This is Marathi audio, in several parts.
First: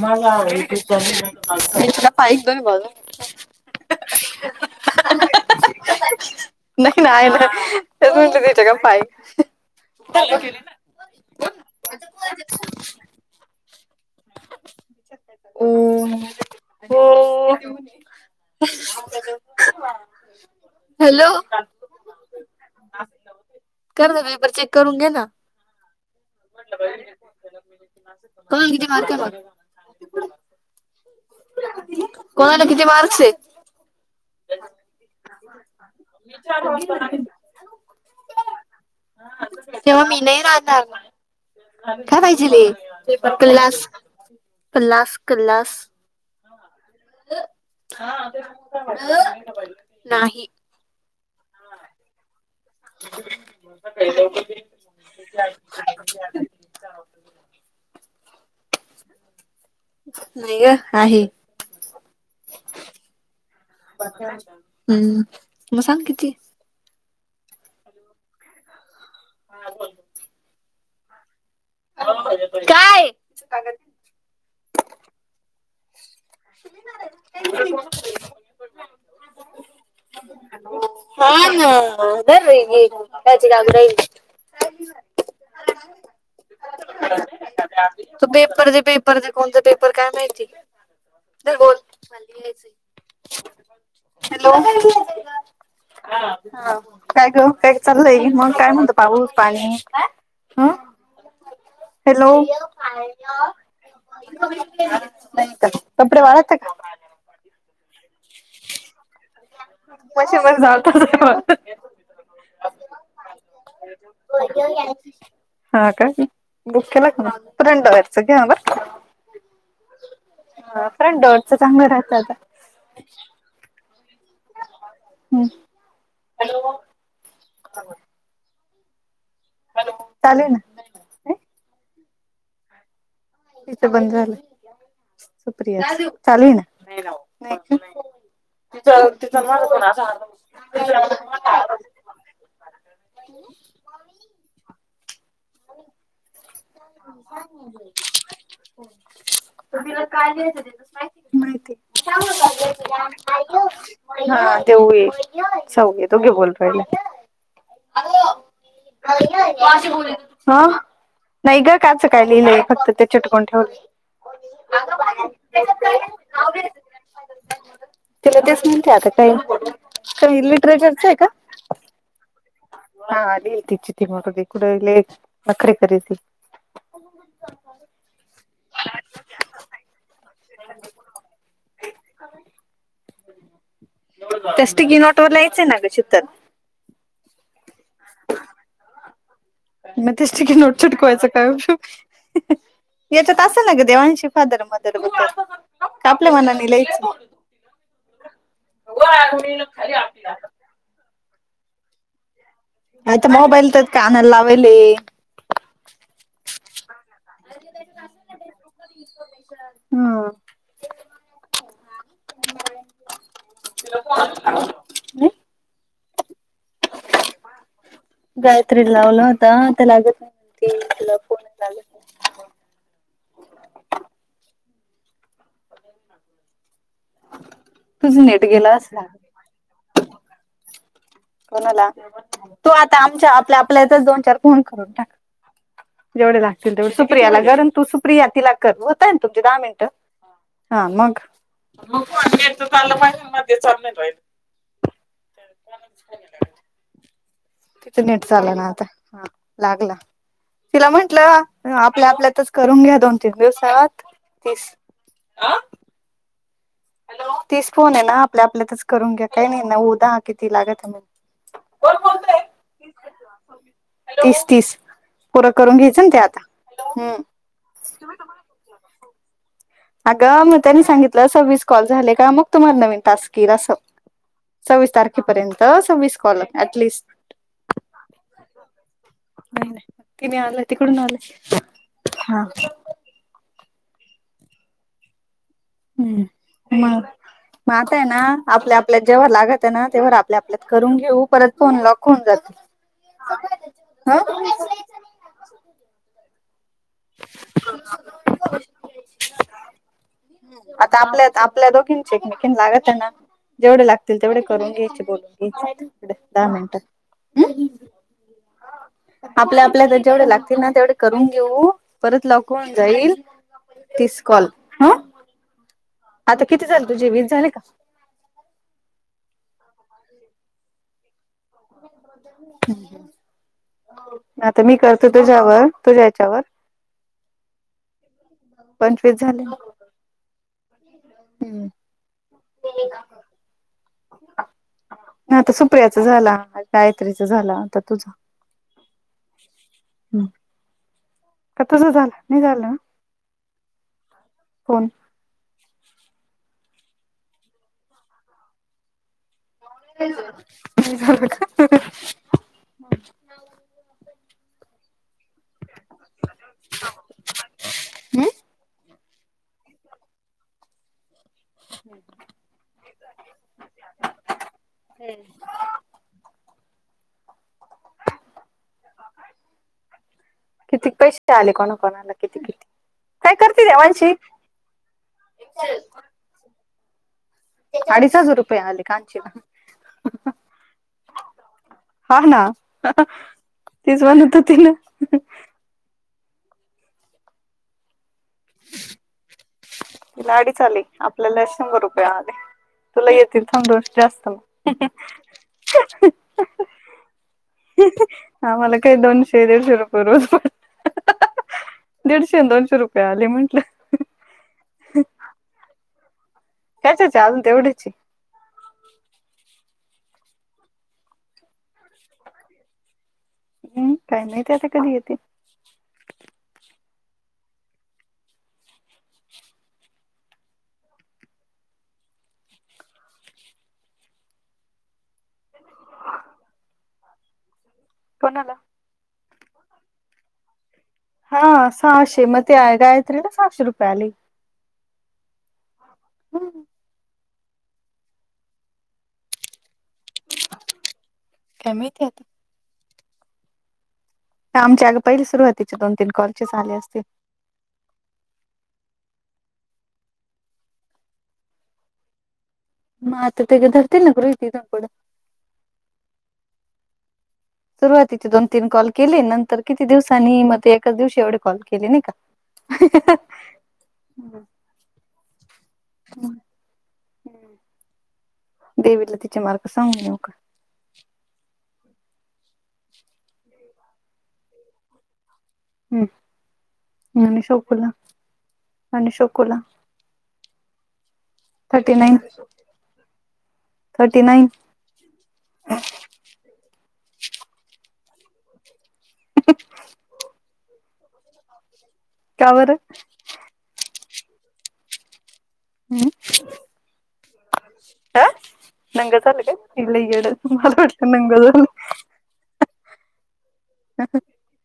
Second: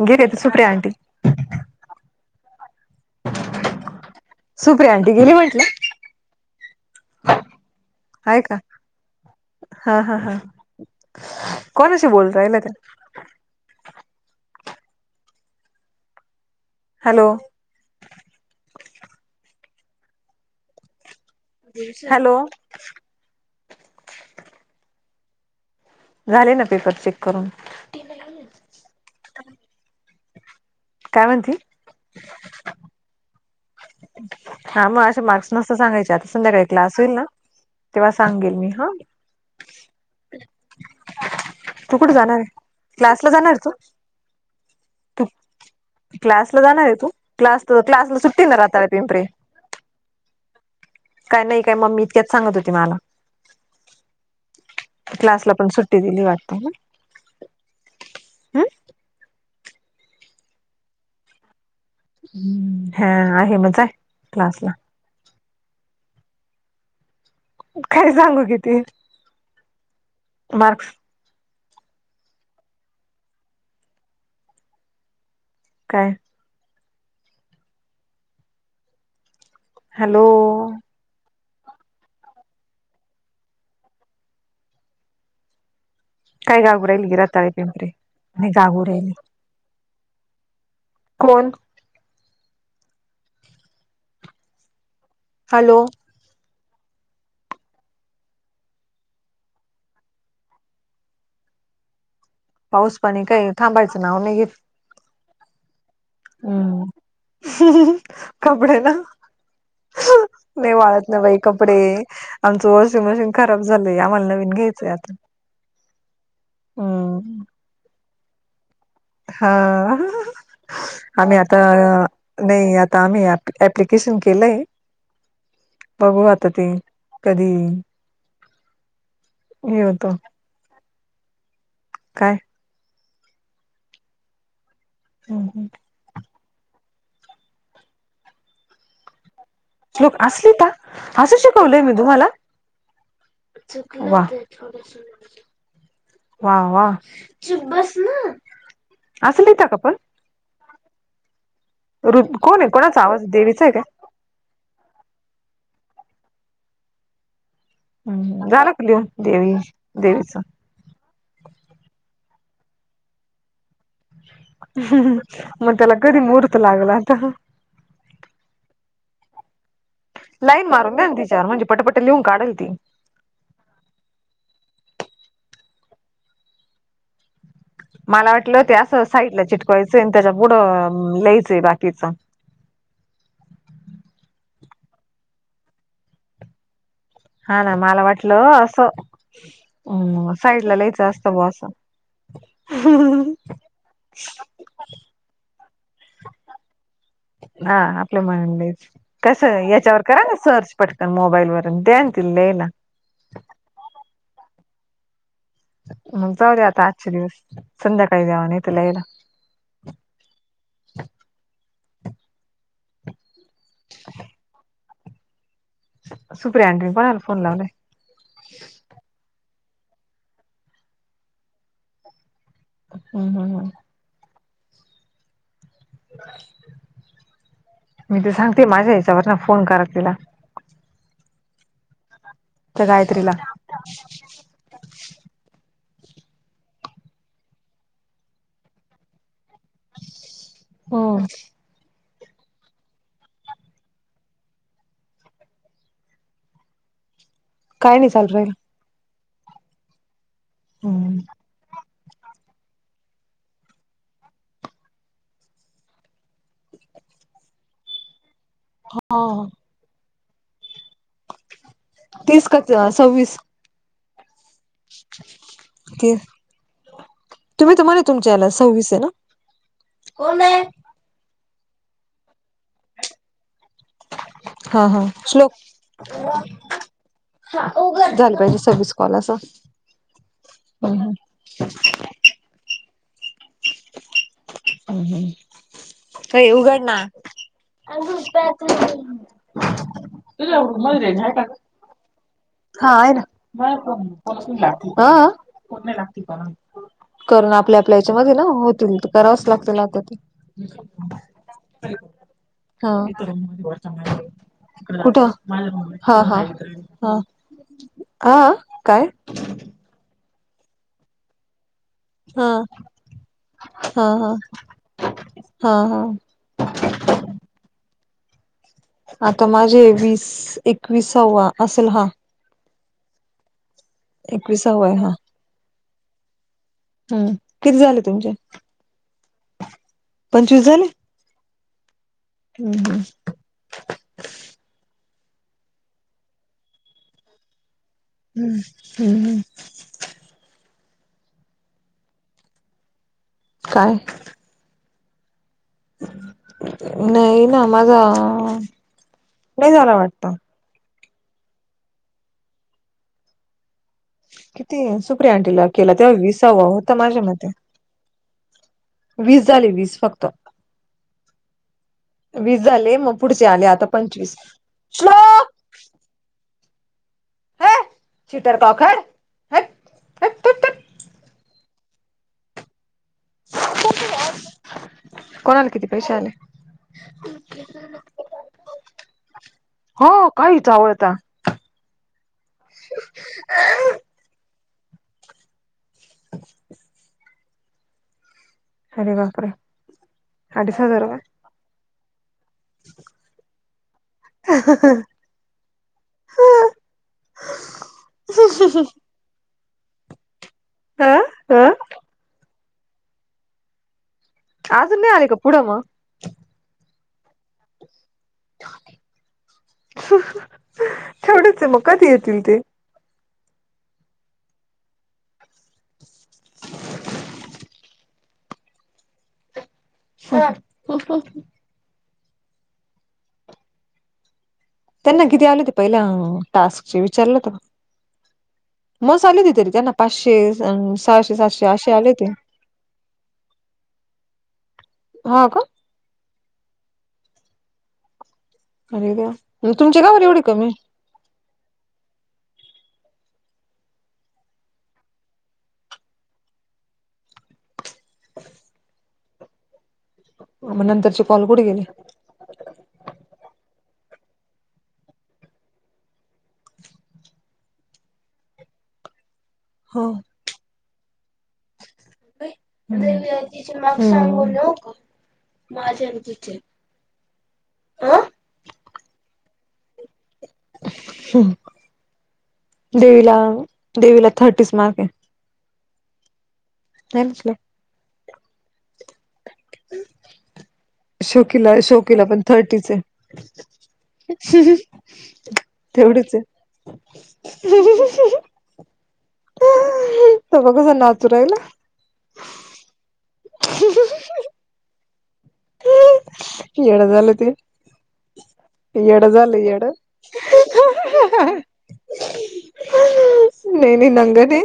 गेले ते सुप्रिया आंटी पा ब सुप्रिया ऑंटी गेली म्हटलं. नाही नाही ना तच्या का पाय हा हा हा कोणशी बोलू राहिल्या त्या? हो हॅलो हॅलो हॅलो कर ग पेपर चेक करून घेणा. झाले ना पेपर चेक करून. कोणाला किती मार्क ये काय म्हणती मग? कोणाला किती मार्क्स आहे? हा मग असे मार्क्स नस्त सांगायचे आता संध्याकाळी क्लास होईल ना. तेव्हा सांगेल मी हा तेव्हा मी नाही राहणार [inaudible] तू कुठे काय जाणार आहे पाहिजे क्लास ला जाणार तू? कल्लास कल्लास कल्लास क्लास ला जाणार आहे तू क्लास क्लासला सुट्टी ना रताळ्या. नाही. काय नाही काय मग मी इतक्याच सांगत होते मला क्लासला पण सुट्टी दिली वाटते. रियल आहे. हम्म हा आहे म जा क्लासला हम्म मग सांग किती? काय सांगू किती? हा ब मार्क्स काय कागद काय? [unintelligible] हॅलो हा ना घर लाग राहिल. काय गागू राहिली की अ रताळे पिंपरे तू नाही पेपर दे गागू राहिली. पेपर दे कोणते पेपर काय माहिती कोण दर हॅलो हा हॅलो हा काय ग काय चाललंय मग काय म्हणत पाहूस पाणी ह हॅलो पाऊस पाणी काही थांबायचं नाव नाही घेत कपडे वाळत हे का ह् कपडे ना मशीन मध्ये नाही वाळत ना बाई जात कपडे आमचं वॉशिंग मशीन खराब झालंय आम्हाला नवीन घ्यायचंय आता हा का बुक केला का हम्म मग रेट वरचा घ्याबर का हा आम्ही डोअरच आता चांगलं राहतं आता नाही आ आता आम्ही ऍप्लिकेशन केलंय हम्म बघू आता ते कधी हो येतो चालेल ना काय तथं बंद झालं सुप्रिया चालूय ना लोक असली का असं शिकवलय मी तुम्हाला वा वा वा चूप बस ना अस लिता का पण काय माहिती रु कोण आहे माहितीमुळे कोणाचा आवाज देवीचा आहे हा तेव ये सग ये तो क बोलतो हम् झालं क लिहून देवी देवीच नाही ग काचं काय लिहिले फक्त ते चटकुन ठेवले हम्म मगत्याला कधी मुहर्तलागला आता तिला तेस म्हणते आता काही का लाईन मारून लिटरेचरच द्या ना आहे का तिच्यावर म्हणजे पटपट लिहून काढल ते हा अलील त इ चिती मदी कुड ल बखरे खरस मला वाटलं हो ते असं साईडला चिटकवायचंय आणि त्याच्या पुढं लियचंय बाकीच त्यास् गी नॉटवररला यायचंय ना ग शतल हा ना मला वाटलं असं मग हम्म तेचिके नोट साईडला लिहायचं चटकवायचं असतं बुवा असं काय येत तस ना ग देवांशी फादर म ब कापल्या मनानी लयच हा आपलं म्ह कस याच्यावर करा ना सर्च पटकन मोबाईल वरून द्यान दिले ना आयता म मोबाईल तत कानल लावेल हे मग जाऊ देे आता आजचे दिवस संध्याकाळी द्यावा न त्यालायला हम् सुप्रियाँटनी म्हणाला फोन लावला गायत्री लावला होता ते लागत नाहीती फोन लाग हम् हम् हम तुझ मी तर नेट सांगते गेला माझ्या असल हेच्यावर ना फोन करा तिला. कोणाला तो त्या आता गायत्रीला आमच्या आपल्या आपल्याचाच दोन चार फोन करून टाक. जेवढे लागतील तेवढे सुप्रियाला गरंत तू सुप्रिया तिला कर होतय ना तुम दहा मिनट. हा हो मग मग चलं महि मध्ये चालल व्हाय. काय किती नाही नीट चालू राहिल चालं ना आता हा लागला तिला हम्म म्हंटलं आपल्या आपल्यातच करून घ्या दोन तीन दिवसात तीस आ तीस फोन आहे ना आपल्या आपल्यातच करून घ्या काही नाही हा नऊ दहा कित तो लागत नाही. तीस का सव्वीस. तीस तीस पूरं करून घ्यायचं ना ती ते आता हम्म तुम्ही तमला तुमच्या याला सव्वीस आहे ना? कोण अगं मग आहे त्यांनी सांगितलं अ सव्वीस कॉल झाले का मग तुम्हाला नवीन टास्क येईल असं. हा सव्वीस हा तारखेपर्यंत सव्वीस कॉल ऍटलिस्ट - - झालं पाहिजे सव्वीस कॉल अस ह नाही नाही तिने आलं तिकडून हम्म. आलं हा. हम् हम् काय उघड ना! मात आहे ना आपल्या आपल्यात जेव्हा लागत आहे ना तेवर आपल्या आपल्यात करून घेऊ परत फोन लॉक कोण जाते. हा आहे ना [unintelligible] आ [unintelligible] करून आपल्या आपल्या याच्यामध्ये ना होतील तर करावच लागतील आता ते. आता आपल्या आपल्या दोघींची एकमेकीन लागत आहे हा ना जेवढे लागतील तेवढे करून घ्यायचे कुठं? बोलून घ्यायचे हा हा दहा मिनिटं हा हम् हा आपल्या आपल्या तच जेवढे लागतील ना तेवढे करून घेऊ. परत हा लॉक होवून जाईल हा तीस हा कॉल ह. हा हा. आता किती झाले तुझे वीस झाले का? आता माझे वीस एकवीसावा असेल हा. आता मी एकविसावा आहे करतो तुझ्यावर तुझ्या याच्यावर हम् किती झाले तुमचे पंचवीस झाले पंचवीस झाले? हम्म. हम्म हम्म नाही आता सुप्रियाच झाला गायत्रीच झाला आता तुझा हम्म हम्म हम्. ह का तस झालं नाही झालं ना? काय? कोण? नाही ना माझा नाही झाला वाटत. नाही झालं का? किती सुप्रिया ऑंटीला केला तेव्हा विसावा होता माझ्या मते का वीस झाले वीस फक्त. वीस झाले मग पुढचे आले आता पंचवीस श्लोक चिटर काखाय हट् किती पैसे आले कोणा कोणाला किती किती काय करतील त्या वंशि कोणाला किती पैशे आले? अडीच हजार रूपये आले काांचीला. हो काही चावळता हा ना तेच म्हणत तिन ह् [unintelligible] अरे बापरे. त लाडी अडीच चाली हजार आपल्याला शंभर रुपये आले. तुला येतील थंडू जास्त म हा मला काही रुपये दोनशे दीडशे रूप बरोबर अ अ दीडशे दोनशे रुपये आले म्हंटलं. अजून नाही आले का पुढ म ह्याच अजून तेवढेच तेवढच आहे मग कधी येतील ते हम्म काही नाही ते आता कधी येते. ह त्यांना किती आल ते पहिल्या टास्कचे विचारलं होत का? कोणाला? मग झालं की त्यांना पाचशे हा सातशे असे आले सहाशे ते मध्ये गायत्री ना सहाशे रुपयली हा ग हम तुमची का एवढी एवढी कमी का माहिती आता आमच्या चार सुरुवातीच्या दोन-तीन कॉलचे झाले असतील. मग नंतरचे कॉल कुठे गेले? म ते तेग धरते ना ग रोहितथ कड सुरुवातीचे दोन तीन कॉल केले नंतर किती हो दिवसांनी मग एकाच दिवशी एवढे कॉल केले नाही का? तिचे माग सांगून न का माझ्या आणि तिचे ह देवीला तिच्या मार्ग सांगू नका. देवीला देवीला थर्टीच मार्क आहे. हम् नाही नणे म्हटलं शोकुला नणे शोकुला. ह. शोकीला थर्टी नाईन शोकीिला पण थर्टीच थर्टी नाईन तेवढीच आहे. ह त बघ जना आचुराहिल. का बरं? [unintelligible] हम्म येड झाल ते हा नंग येड झालं येड कालड तुम्हाला वाटत नंग झालं नाही नाही नाही नंगर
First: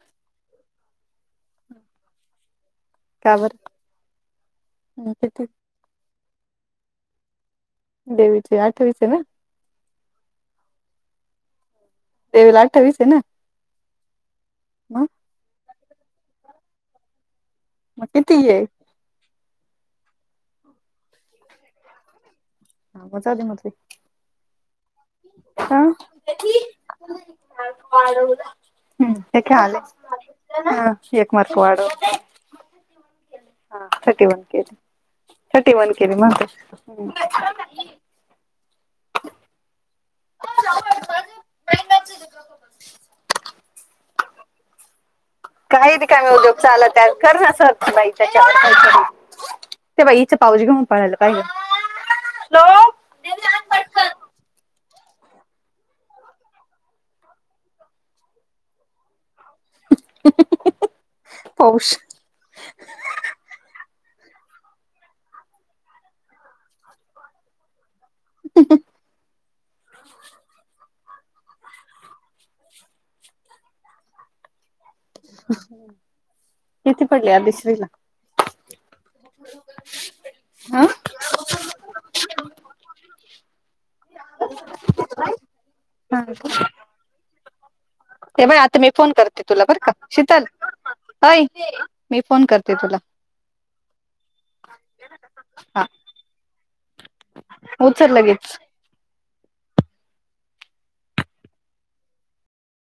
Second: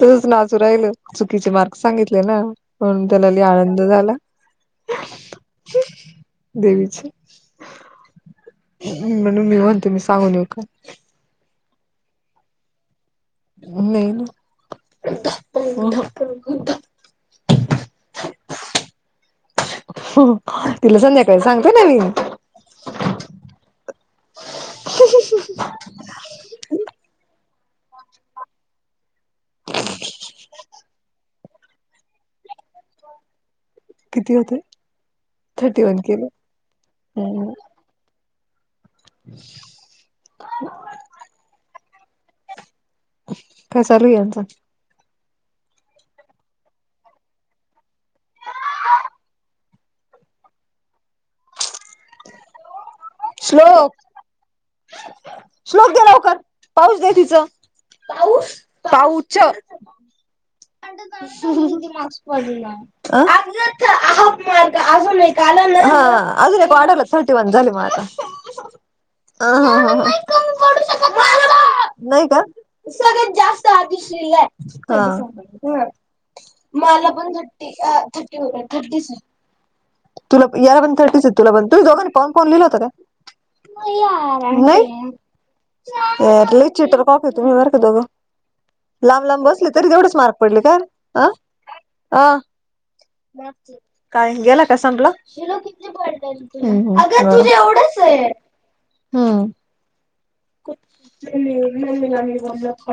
तच नाचू राहिल चुकीचे मार्क सांगितले ना म्हणून त्याला लय आनंद झाला. ह किती? देवीचे देवीची आठवीस आहे ना म्हणून मी म्हणते मी सांगूनो. [unintelligible] देवीला अठविस आहे ना. नाही ना. मग मग किती आहे? हो तिला संध्याकाळी सांगते ना मी हा बज [unintelligible] दे म त हा हम्म हे काय आले ह एक मार्क वाढवून हा थर्टी किती वन होते केजी थर्टी वन केजी हम्म काय चालू यांचां? काही रिकामी उद्योग चालत कर नास बाईच्या ते बाईचं पाऊज घेऊन पळालं पाहिे [unintelligible] श्लोक श्लोक द्या लवकर पाऊस द तिचं [inaudible] पाऊस पाऊच पाऊस मास्क पडला [unintelligible] ा मार् अजून का अजून का ऑर्डरला थर्टी वन झाली मग आता [inaudible] ह हा हा ह [unintelligible] नाही का सगळत जास्त हातीश्रीय [inaudible] ह किती मला पडले पण थर्टि आदिश्रीला आ थटी थटी तुला याला पण हं थर्टीस तुला ब तुम्हाला दोघांना कोण कोण गेल होत ग व्हय ह लय द्रूप [inaudible] पाक तुम्ही मार दोघं ते बाई आता मी फोन लांब करते लांब तुला बसले बरं तरी का तेवढेच मार्क शीतल पडले का हा अय मी हा फोन करते तुला काय गेला सपलाका? हा अग तुझ एवढंच उचल आहे. लगेच. म न ग